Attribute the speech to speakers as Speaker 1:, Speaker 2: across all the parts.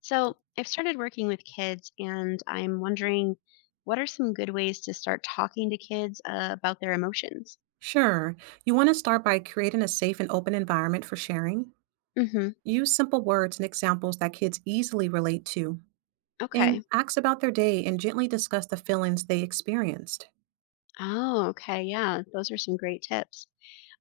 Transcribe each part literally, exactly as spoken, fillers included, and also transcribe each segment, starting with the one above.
Speaker 1: So, I've started working with kids, and I'm wondering what are some good ways to start talking to kids, uh, about their emotions?
Speaker 2: Sure. You want to start by creating a safe and open environment for sharing.
Speaker 1: Hmm.
Speaker 2: Use simple words and examples that kids easily relate to,
Speaker 1: Okay.
Speaker 2: and ask about their day and gently discuss the feelings they experienced.
Speaker 1: Oh, okay. Yeah, those are some great tips.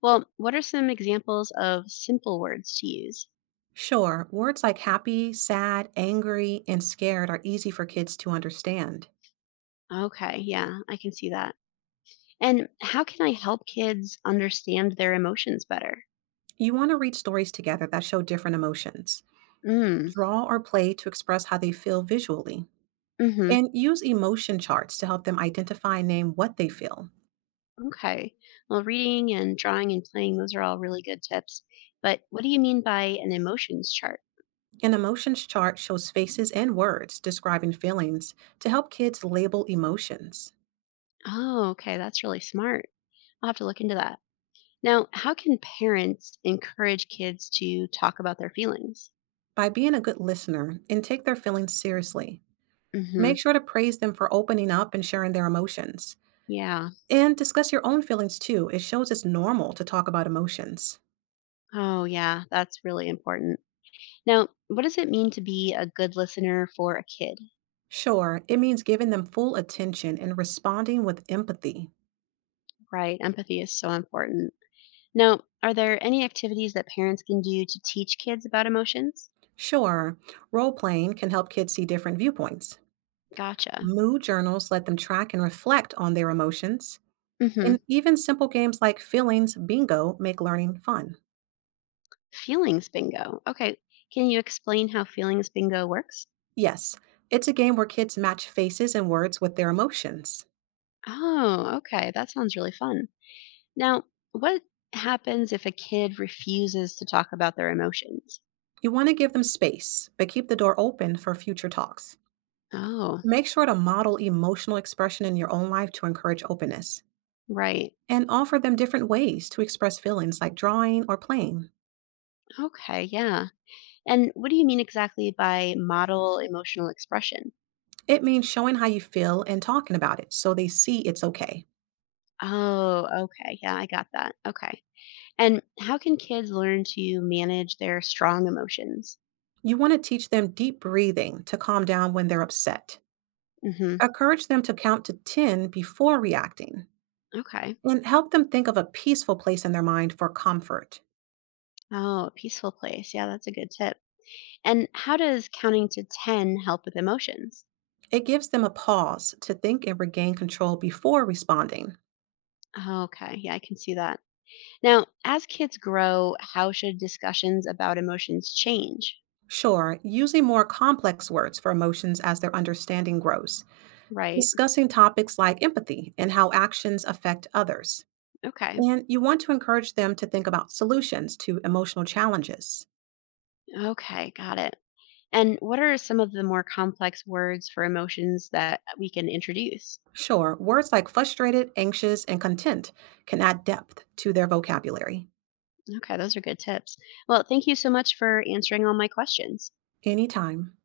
Speaker 1: Well, what are some examples of simple words to use?
Speaker 2: Sure, words like happy, sad, angry, and scared are easy for kids to understand.
Speaker 1: Okay. Yeah, I can see that. And how can I help kids understand their emotions better?
Speaker 2: You want to read stories together that show different emotions.
Speaker 1: Mm,
Speaker 2: Draw or play to express how they feel visually,
Speaker 1: mm-hmm.
Speaker 2: and use emotion charts to help them identify and name what they feel.
Speaker 1: Okay. Well, reading and drawing and playing, those are all really good tips. But what do you mean by an emotions chart?
Speaker 2: An emotions chart shows faces and words describing feelings to help kids label emotions.
Speaker 1: Oh, okay. That's really smart. I'll have to look into that. Now, how can parents encourage kids to talk about their feelings?
Speaker 2: By being a good listener and take their feelings seriously,
Speaker 1: Hmm.
Speaker 2: make sure to praise them for opening up and sharing their emotions.
Speaker 1: Yeah.
Speaker 2: And discuss your own feelings too. It shows it's normal to talk about emotions.
Speaker 1: Oh, yeah. That's really important. Now, what does it mean to be a good listener for a kid?
Speaker 2: Sure, it means giving them full attention and responding with empathy.
Speaker 1: Right? Empathy is so important. Now, are there any activities that parents can do to teach kids about emotions?
Speaker 2: Sure, role playing can help kids see different viewpoints.
Speaker 1: Gotcha.
Speaker 2: Mood journals let them track and reflect on their emotions.
Speaker 1: Mm hmm
Speaker 2: And even simple games like Feelings Bingo make learning fun.
Speaker 1: Feelings bingo. Okay. Can you explain how feelings bingo works?
Speaker 2: Yes, it's a game where kids match faces and words with their emotions.
Speaker 1: Oh, okay. That sounds really fun. Now, what happens if a kid refuses to talk about their emotions?
Speaker 2: You want to give them space, but keep the door open for future talks.
Speaker 1: Oh,
Speaker 2: Make sure to model emotional expression in your own life to encourage openness
Speaker 1: right.
Speaker 2: and offer them different ways to express feelings like drawing or playing.
Speaker 1: Okay, yeah. And what do you mean exactly by model emotional expression?
Speaker 2: It means showing how you feel and talking about it so they see it's okay.
Speaker 1: Oh, okay. Yeah, I got that. Okay. And how can kids learn to manage their strong emotions?
Speaker 2: You want to teach them deep breathing to calm down when they're upset.
Speaker 1: Mhm.
Speaker 2: Encourage them to count to ten before reacting
Speaker 1: Okay.
Speaker 2: and help them think of a peaceful place in their mind for comfort.
Speaker 1: Oh, a peaceful place. Yeah, that's a good tip. And how does counting to ten help with emotions?
Speaker 2: It gives them a pause to think and regain control before responding.
Speaker 1: Okay. Yeah, I can see that. Now, as kids grow, how should discussions about emotions change?
Speaker 2: Sure, using more complex words for emotions as their understanding grows,
Speaker 1: Right.
Speaker 2: discussing topics like empathy and how actions affect others.
Speaker 1: Okay.
Speaker 2: And you want to encourage them to think about solutions to emotional challenges.
Speaker 1: Okay, got it. And what are some of the more complex words for emotions that we can introduce?
Speaker 2: Sure, words like frustrated, anxious, and content can add depth to their vocabulary.
Speaker 1: Okay. Those are good tips. Well, thank you so much for answering all my questions.
Speaker 2: Anytime.